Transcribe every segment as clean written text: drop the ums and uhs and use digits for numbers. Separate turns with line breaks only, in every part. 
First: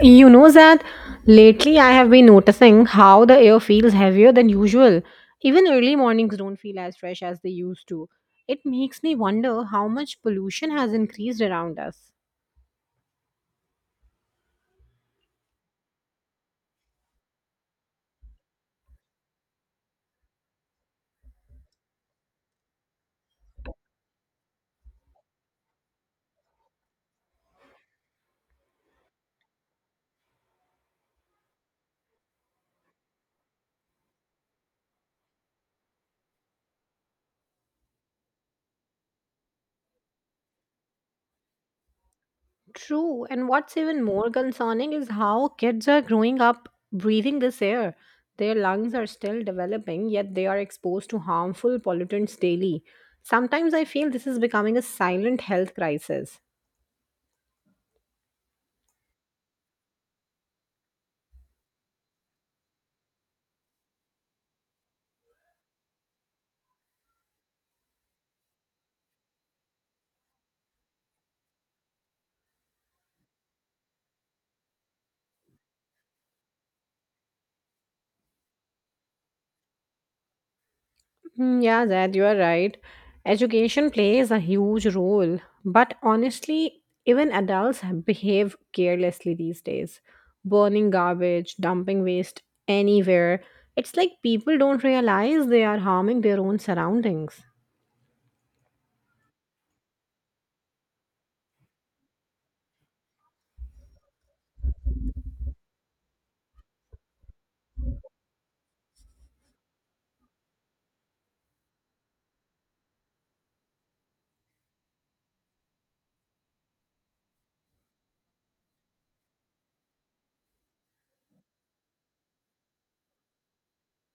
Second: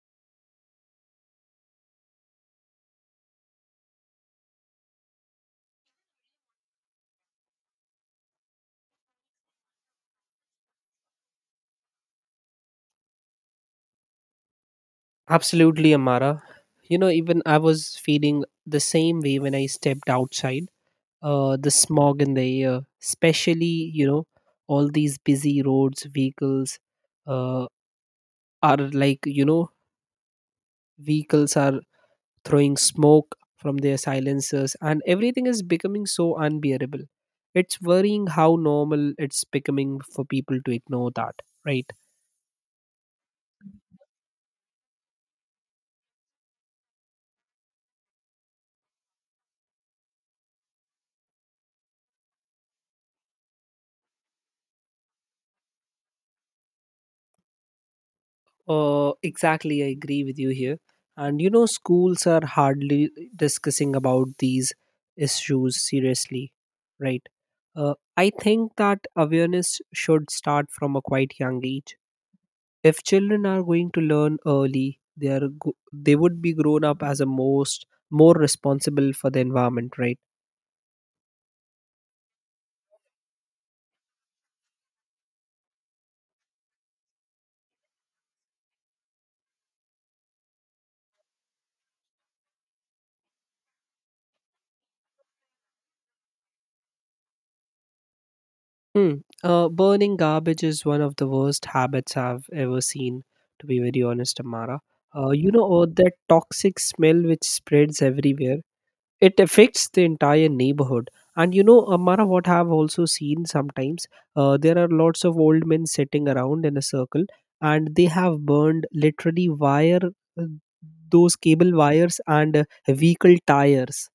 You know that lately I have been noticing how the air feels heavier than usual. Even early mornings don't feel as fresh as they used to. It makes me wonder how much pollution has increased around us.
Absolutely, Amara. You know, even I was feeling the same way when I stepped outside. The smog in the air, especially, you know, all these busy roads, vehicles uh, are like, you know, vehicles are throwing smoke from their silencers, and everything is becoming so unbearable. It's worrying how normal it's becoming for people to ignore that, right?
True, and what's even more concerning is how kids are growing up breathing this air. Their lungs are still developing, yet they are exposed to harmful pollutants daily. Sometimes I feel this is becoming a silent health crisis.
Exactly, I agree with you here. And you know, schools are hardly discussing about these issues seriously, right? I think that awareness should start from a quite young age. If children are going to learn early, they would be grown up as a most more responsible for the environment, right?
Yeah, that you are right. Education plays a huge role, but honestly, even adults behave carelessly these days, burning garbage, dumping waste anywhere. It's like people don't realize they are harming their own surroundings.
Hmm. Burning garbage is one of the worst habits I've ever seen, to be very honest, Amara. That toxic smell which spreads everywhere, it affects the entire neighborhood. And you know, Amara, what I've also seen sometimes, there are lots of old men sitting around in a circle, and they have burned literally wire, uh, those cable wires and vehicle tires,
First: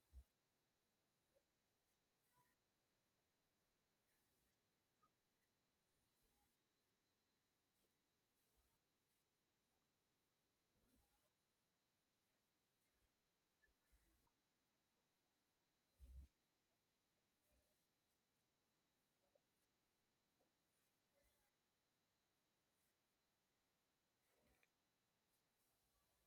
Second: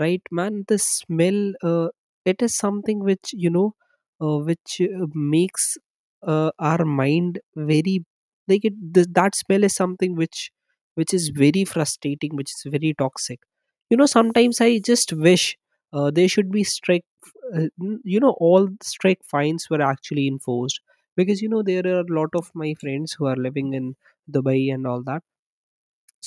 right, man. The smell, it is something which, you know, which makes our mind very, like that smell is something which is very frustrating, which is very toxic. You know, sometimes I just wish there should be strike, you know, all strike fines were actually enforced, because you know there are a lot of my friends who are living in Dubai and all that.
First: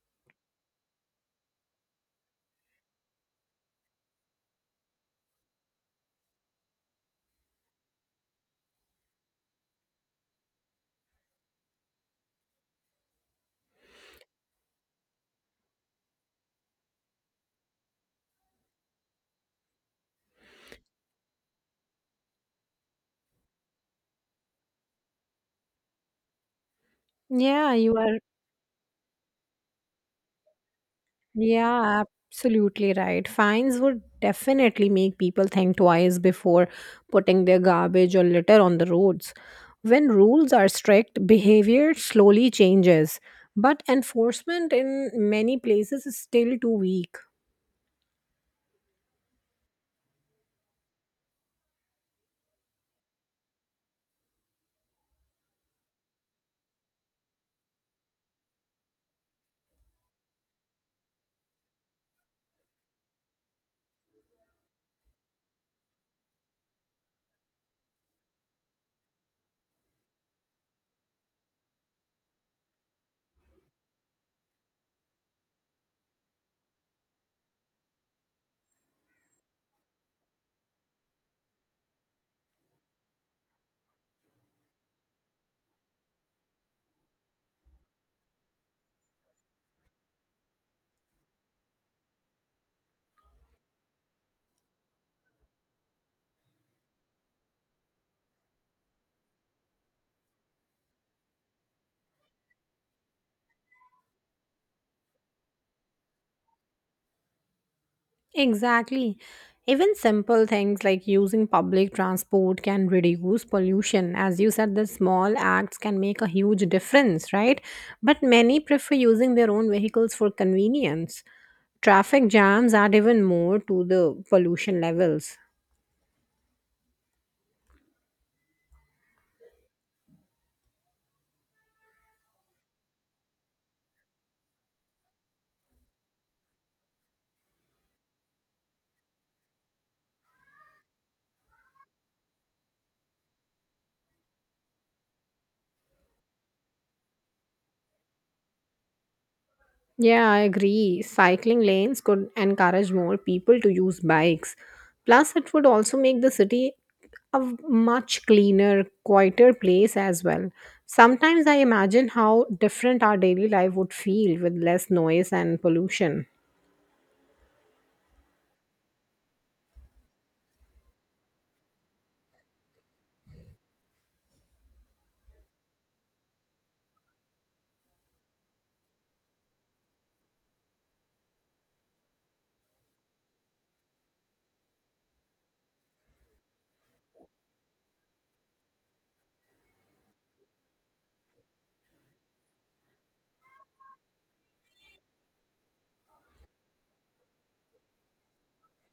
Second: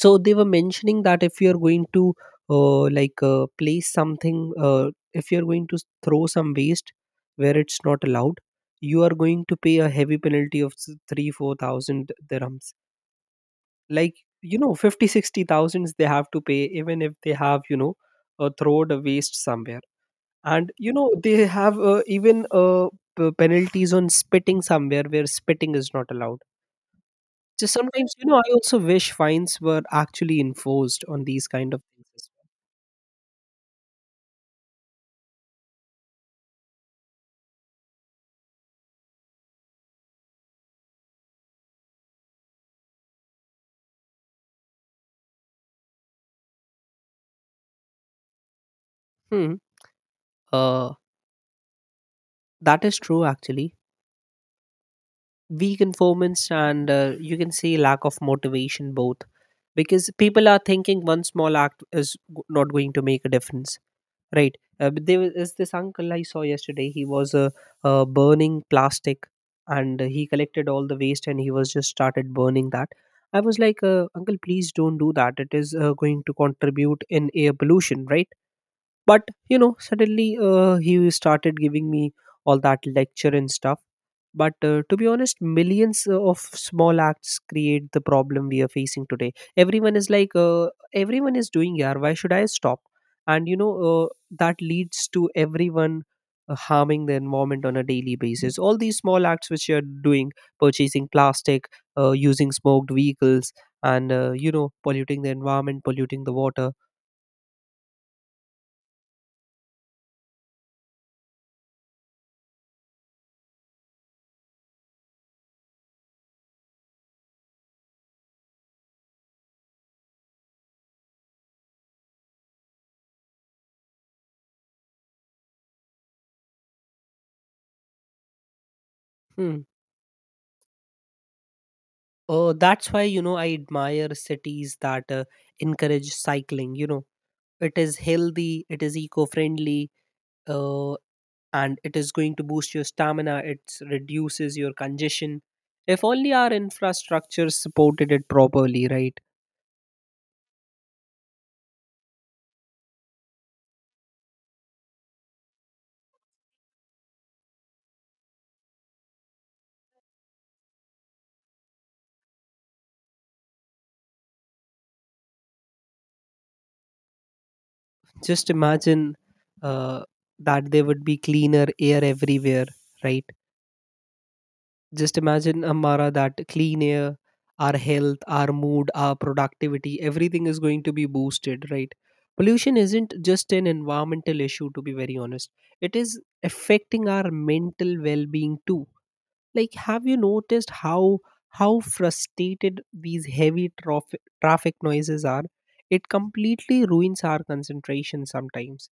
So they were mentioning that if you're going to place something, if you're going to throw some waste where it's not allowed, you are going to pay a heavy penalty of 3 4,000 dirhams, like, you know, 50, 60 thousands they have to pay, even if they have, you know, thrown the waste somewhere. And you know they have, even penalties on spitting somewhere where spitting is not allowed. So
Yeah, you
sometimes,
are
you know, I also wish fines were actually enforced on these kind of
Yeah,
things as
absolutely right. Fines would definitely make people think twice before putting their garbage or litter on the roads. When rules are strict, behavior slowly changes, but enforcement in many places is still too weak.
well. Hmm. Uh, that is true, actually. Weak informants and, you can say, lack of motivation both, because people are thinking one small act is not going to make a difference. Right. But there is this uncle I saw yesterday. He was burning plastic, and he collected all the waste and he was just started burning that. I was like, Uncle, please don't do that. It is going to contribute in air pollution, right? But you know, suddenly he started giving me all that lecture and stuff. But to be honest, millions of small acts create the problem we are facing today. Everyone is like, everyone is doing, yeah, why should I stop? And you know, that leads to everyone harming the environment on a daily basis. All these small acts which you are doing, purchasing plastic, using smoked vehicles, and you know, polluting the environment, polluting the water.
Exactly. Even simple things like using public transport can reduce pollution. As you said, the small acts can make a huge difference, right? But many prefer using their own vehicles for convenience. Traffic jams add even more to the pollution levels.
Hmm. Oh, that's why, you know, I admire cities that encourage cycling. You know, it is healthy, it is eco friendly, uh, and it is going to boost your stamina, it reduces your congestion. If only our infrastructure supported it properly, right?
Yeah, I agree. Cycling lanes could encourage more people to use bikes. Plus, it would also make the city a much cleaner, quieter place as well. Sometimes I imagine how different our daily life would feel with less noise and pollution.
Just imagine uh, that there would be cleaner air everywhere, right? Just imagine, Amara, that clean air, our health, our mood, our productivity, everything is going to be boosted, right? Pollution isn't just an environmental issue, to be very honest. It is affecting our mental well-being too. Like, have you noticed how frustrated these heavy traffic noises are? It completely ruins our concentration sometimes.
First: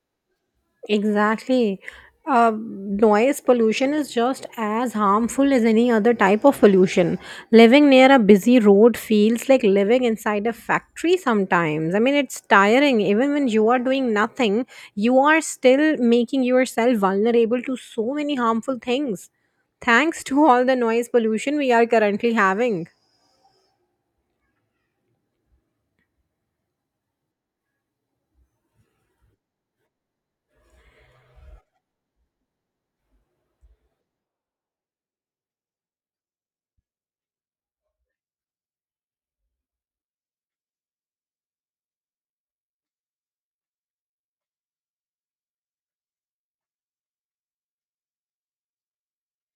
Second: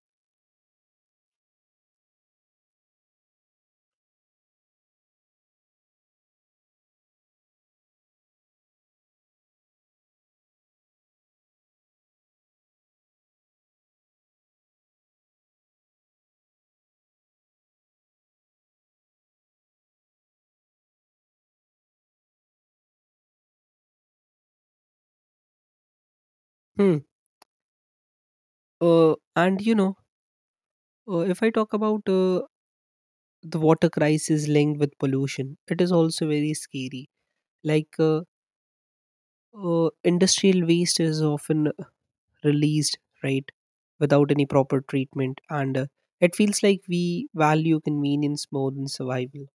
Exactly. Noise pollution is just as harmful as any other type of pollution. Living near a busy road feels like living inside a factory sometimes. I mean, it's tiring. Even when you are doing nothing, you are still making yourself vulnerable to so many harmful things. Thanks to all the noise pollution we are currently having.
Hmm. And you know, if I talk about, the water crisis linked with pollution, it is also very scary. Like, industrial waste is often released, right, without any proper treatment, and it feels like we value convenience more than survival.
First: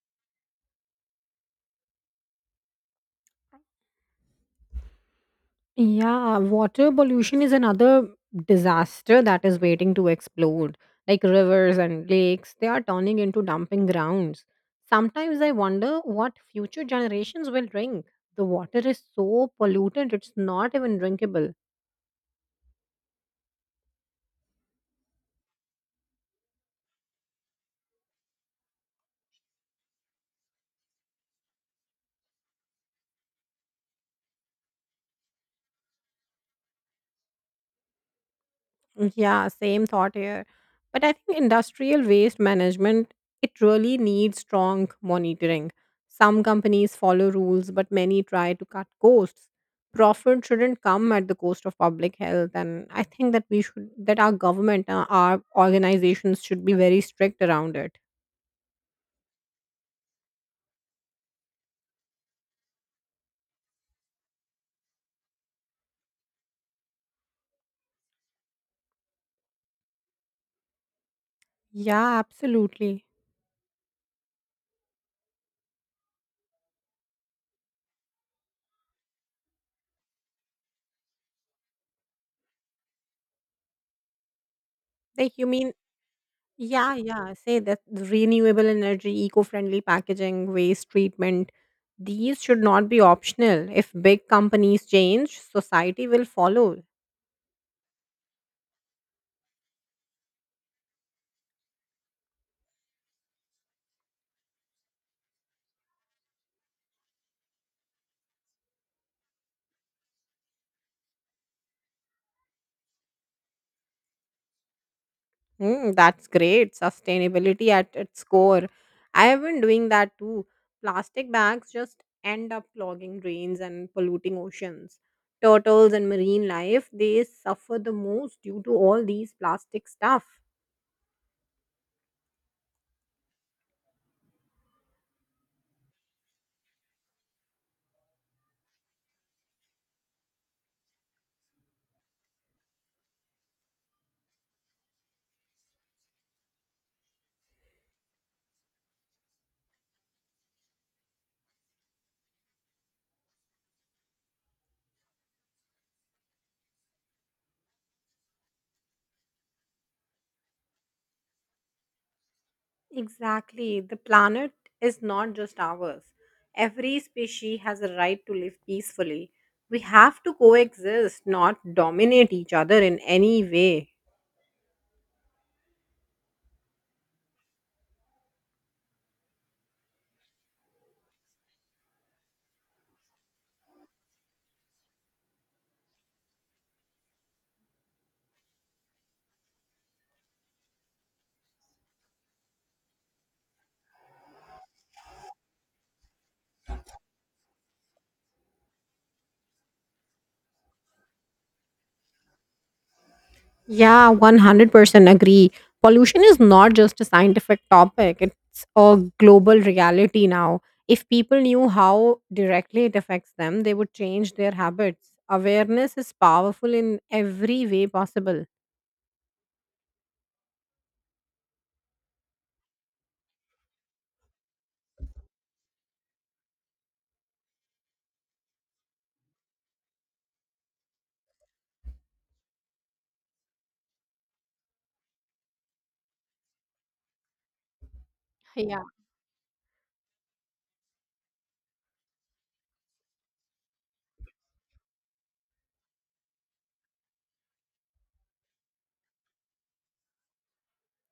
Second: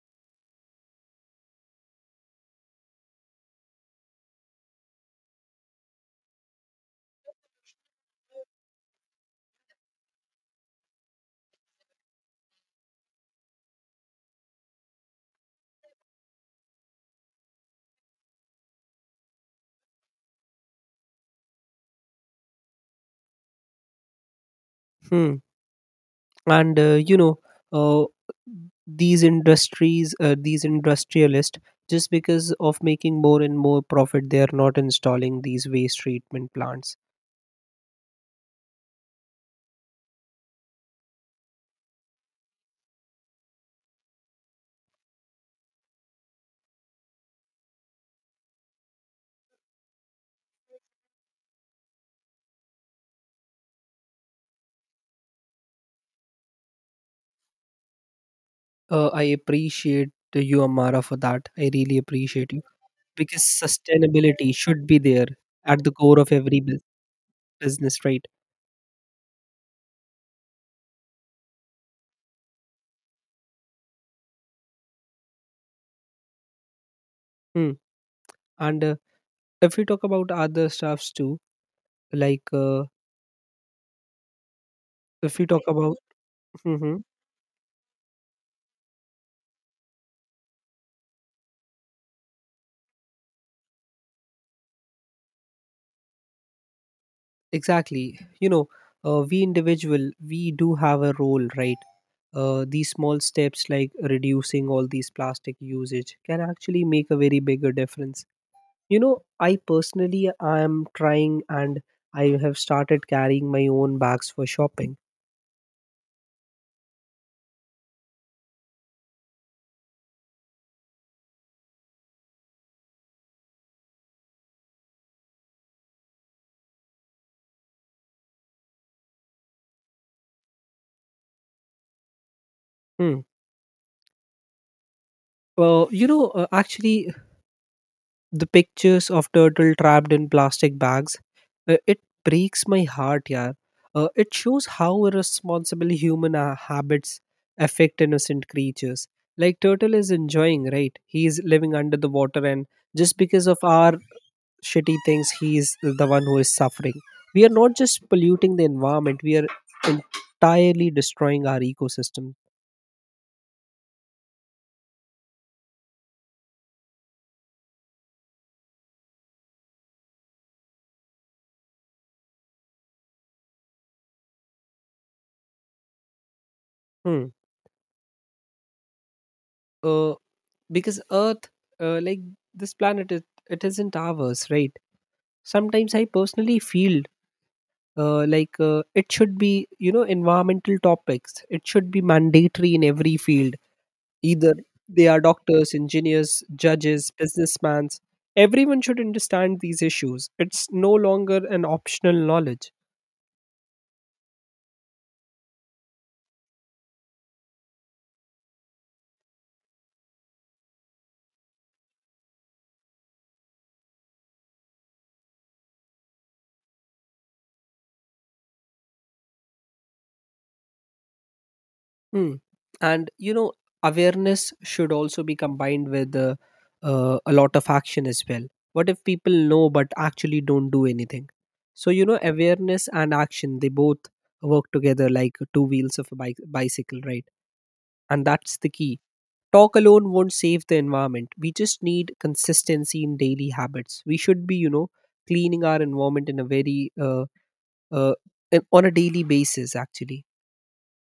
Yeah, water pollution is another disaster that is waiting to explode. Like rivers and lakes, they are turning into dumping grounds. Sometimes I wonder what future generations will drink. The water is so polluted, it's not even drinkable.
Hmm. And you know, uh, these industries, these industrialists, just because of making more and more profit, they are not installing these waste treatment plants.
Yeah, same thought here. But I think industrial waste management, it really needs strong monitoring. Some companies follow rules, but many try to cut costs. Profit shouldn't come at the cost of public health. And I think that we should, that our government, our organizations should be very strict around it.
I appreciate you, Amara, for that. I really appreciate, because sustainability should be there at the core of every business, right?
Yeah, absolutely.
Hmm. And if we talk about other stuffs too, like,
Like,
if
you
we talk
mean.
about,
Yeah,
hmm,
yeah, say that the renewable energy, eco-friendly packaging, waste treatment, these should not be optional. If big companies change, society will follow.
exactly, you know, we individual, we do have a role, right? These small steps like reducing all these plastic usage can actually make a very bigger difference. You know, I personally, I am trying, and I have started carrying my own bags for shopping.
Mm, that's great. Sustainability at its core. I have been doing that too. Plastic bags just end up clogging drains and polluting oceans. Turtles and marine life, they suffer the most due to all these plastic stuff.
Hmm. Actually, the pictures of turtle trapped in plastic bags, it breaks my heart. Yeah, it shows how irresponsible human habits affect innocent creatures. Like, turtle is enjoying, right, he is living under the water, and just because of our shitty things he is the one who is suffering. We are not just polluting the environment, we are entirely destroying our ecosystem.
Exactly. The planet is not just ours. Every species has a right to live peacefully. We have to coexist, not dominate each other in any way.
Hmm. uh, because earth, like this planet, it isn't ours, right? Sometimes I personally feel, like, it should be, you know, environmental topics, it should be mandatory in every field, either they are doctors, engineers, judges, businessmen, everyone should understand these issues. It's no longer an optional knowledge.
Yeah, 100% agree. Pollution is not just a scientific topic, it's a global reality now. If people knew how directly it affects them, they would change their habits. Awareness is powerful in every way possible.
Mm. And you know, awareness should also be combined with a lot of action as well. What if people know but actually don't do anything? So you know, awareness and action, they both work together like two wheels of a bike bicycle, right? And that's the
Yeah.
key. Talk alone won't save the environment. We just need consistency in daily habits. We should be, you know, cleaning our environment in a very, uh, on a daily basis actually.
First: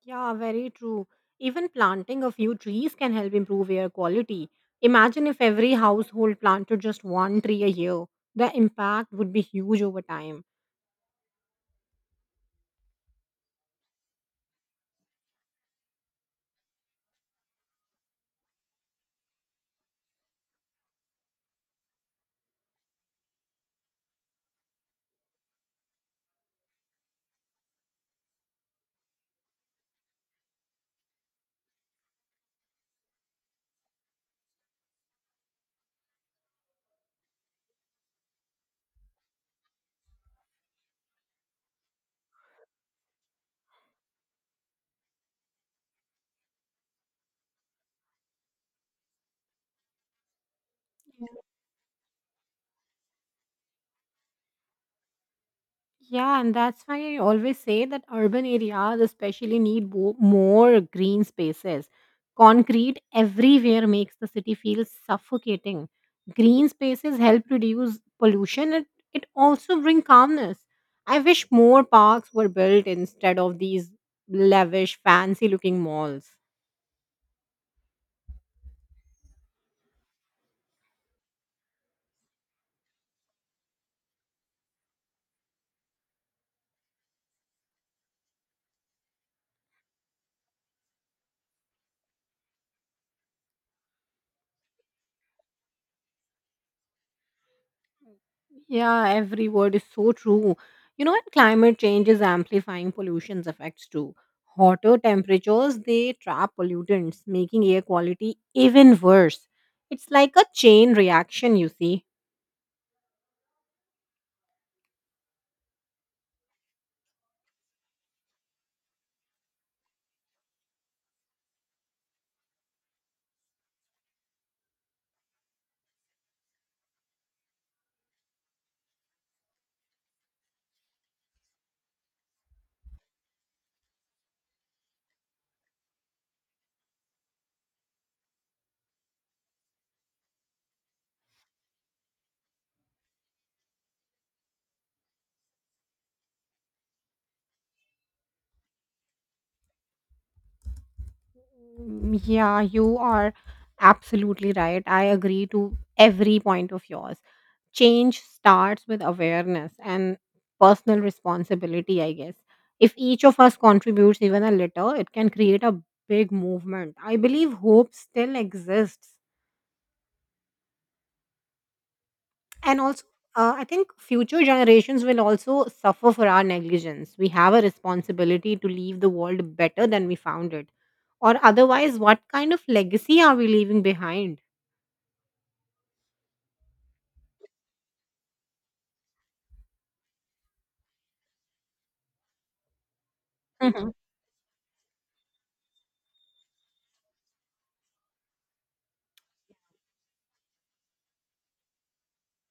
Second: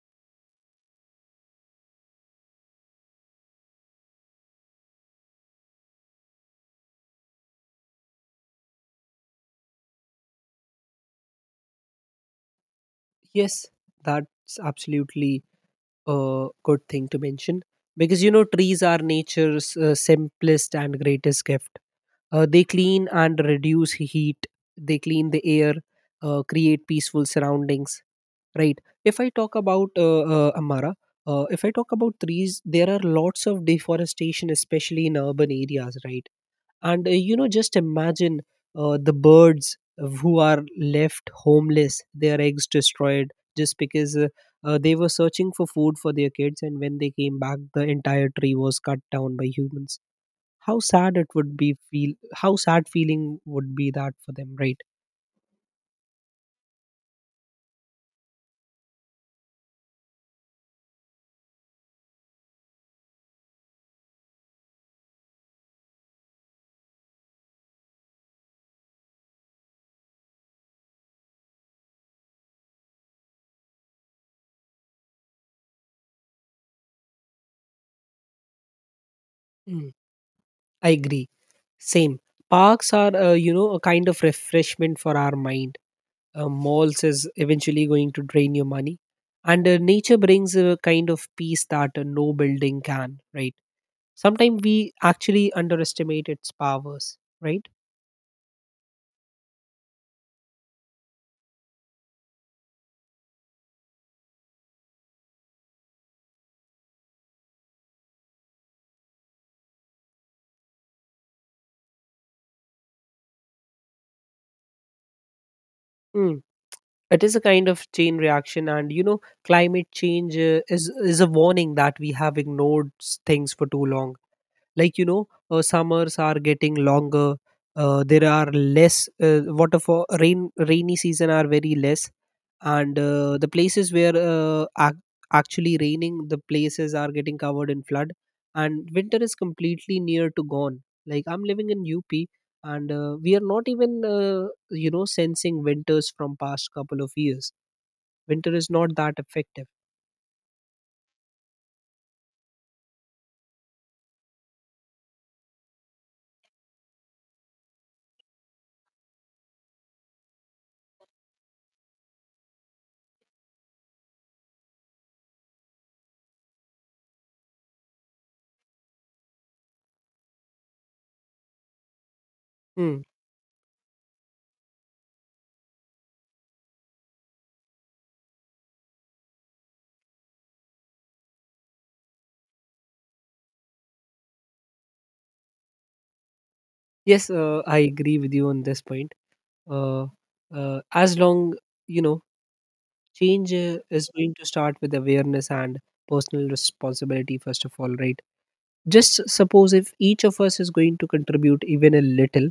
Yeah, very true. Even planting a few trees can help improve air quality. Imagine if every household planted just one tree a year. The impact would be huge over time.
Yes, that's absolutely a good thing to mention, because you know trees are nature's simplest and greatest gift. They clean and reduce heat. They clean the air, create peaceful surroundings. Right. If I talk about, Amara, if I talk about trees, there are lots of deforestation, especially in urban areas. Right. And you know, just imagine the birds who are left homeless, their eggs destroyed, just because they were searching for food for their kids, and when they came back, the entire tree was cut down by humans. How sad it would be feel. How sad feeling would be that for them, right?
Yeah, and that's why I always say that urban areas especially need more green spaces. Concrete everywhere makes the city feel suffocating. Green spaces help reduce pollution and it also bring calmness. I wish more parks were built instead of these lavish fancy looking malls.
Mm, I agree. Same. Parks are, you know, a kind of refreshment for our mind. Malls is eventually going to drain your money, and nature brings a kind of peace that no building can, right? Sometimes we actually underestimate its powers, right?
Yeah, every word is so true. You know, and climate change is amplifying pollution's effects too. Hotter temperatures, they trap pollutants, making air quality even worse. It's like a chain reaction, you see.
Mm. It is a kind of chain reaction, and you know climate change is a warning that we have ignored things for too long. Like, you know, summers are getting longer, there are less waterfall rain, rainy season are very less, and the places where, actually raining, the places are getting covered in flood, and winter is completely near to gone. Like, I'm living in UP, and we are not even, you know, sensing winters from past couple of years. Winter is not that effective.
Yeah, you are absolutely right. I agree to every point of yours. Change starts with awareness and personal responsibility, I guess. If each of us contributes even a little, it can create a big movement. I believe hope still exists. And
Hmm.
also, I think future generations will also suffer for our negligence. We have a responsibility to leave the world better than we found it. Or otherwise, what kind of legacy are we leaving behind?
Yes, I agree with you on this point. Uh, uh, as long, you know, change
Mhm.
is going to start with awareness and personal responsibility first of all, right? Just suppose if each of us is going to contribute even a little,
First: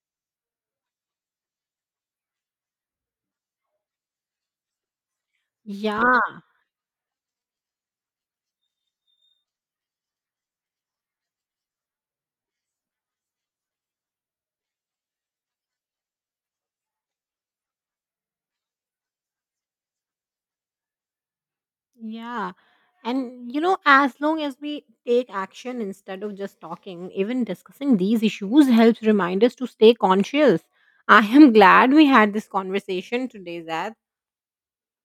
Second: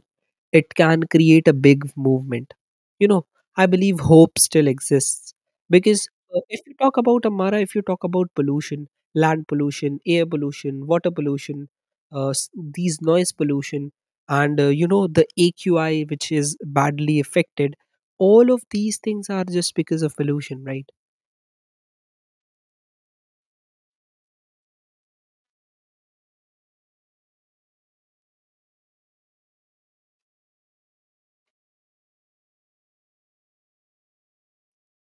it can create a big movement. You know, I believe hope still exists,
Yeah,
because if you talk about Amara, if you talk about pollution, land pollution, air pollution, water pollution, these noise pollution, and you know, the AQI which is badly affected, all of these things are just because of pollution, right?
yeah. And, you know, as long as we take action instead of just talking, even discussing these issues helps remind us to stay conscious. I am glad we had this conversation today, Zad.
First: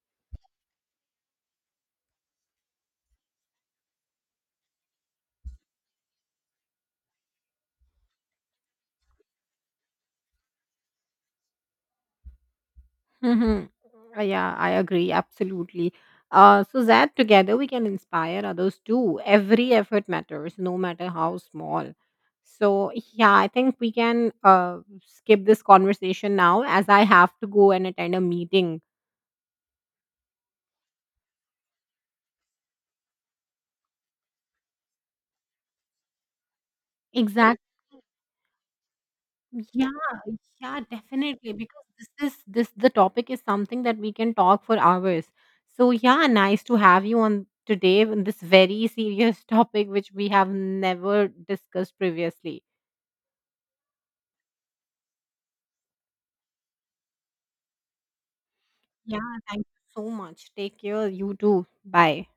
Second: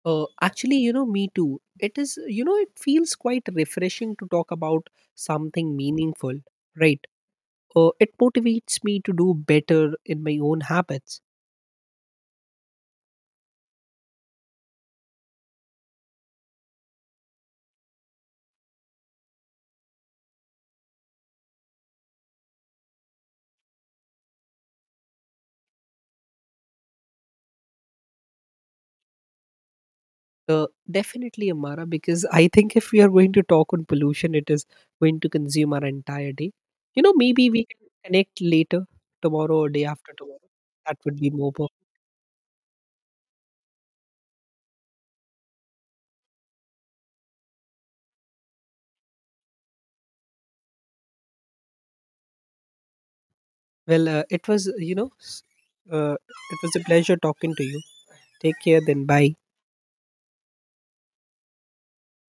Actually, you know, me too. It is, you know, it feels quite refreshing to talk about something meaningful, right? It motivates me to do better in my own habits.
Mhm. Yeah, I agree. Absolutely. So, Zad, together we can inspire others too. Every effort matters, no matter how small. So, yeah, I think we can skip this conversation now as I have to go and attend a meeting.
Definitely, Amara, because I think if we are going to talk on pollution, it is going to consume our entire day. You know, maybe
Exactly.
we can connect later, tomorrow or day
Yeah,
after tomorrow.
yeah,
That would be
definitely.
more perfect.
Because this the topic is something that we can talk for hours. So yeah, nice to have you on today on this very serious topic which we have never discussed previously.
Well, it was, you know, it was a pleasure talking to you. Take care, then bye.
Yeah, thank you so much. Take care. You too. Bye.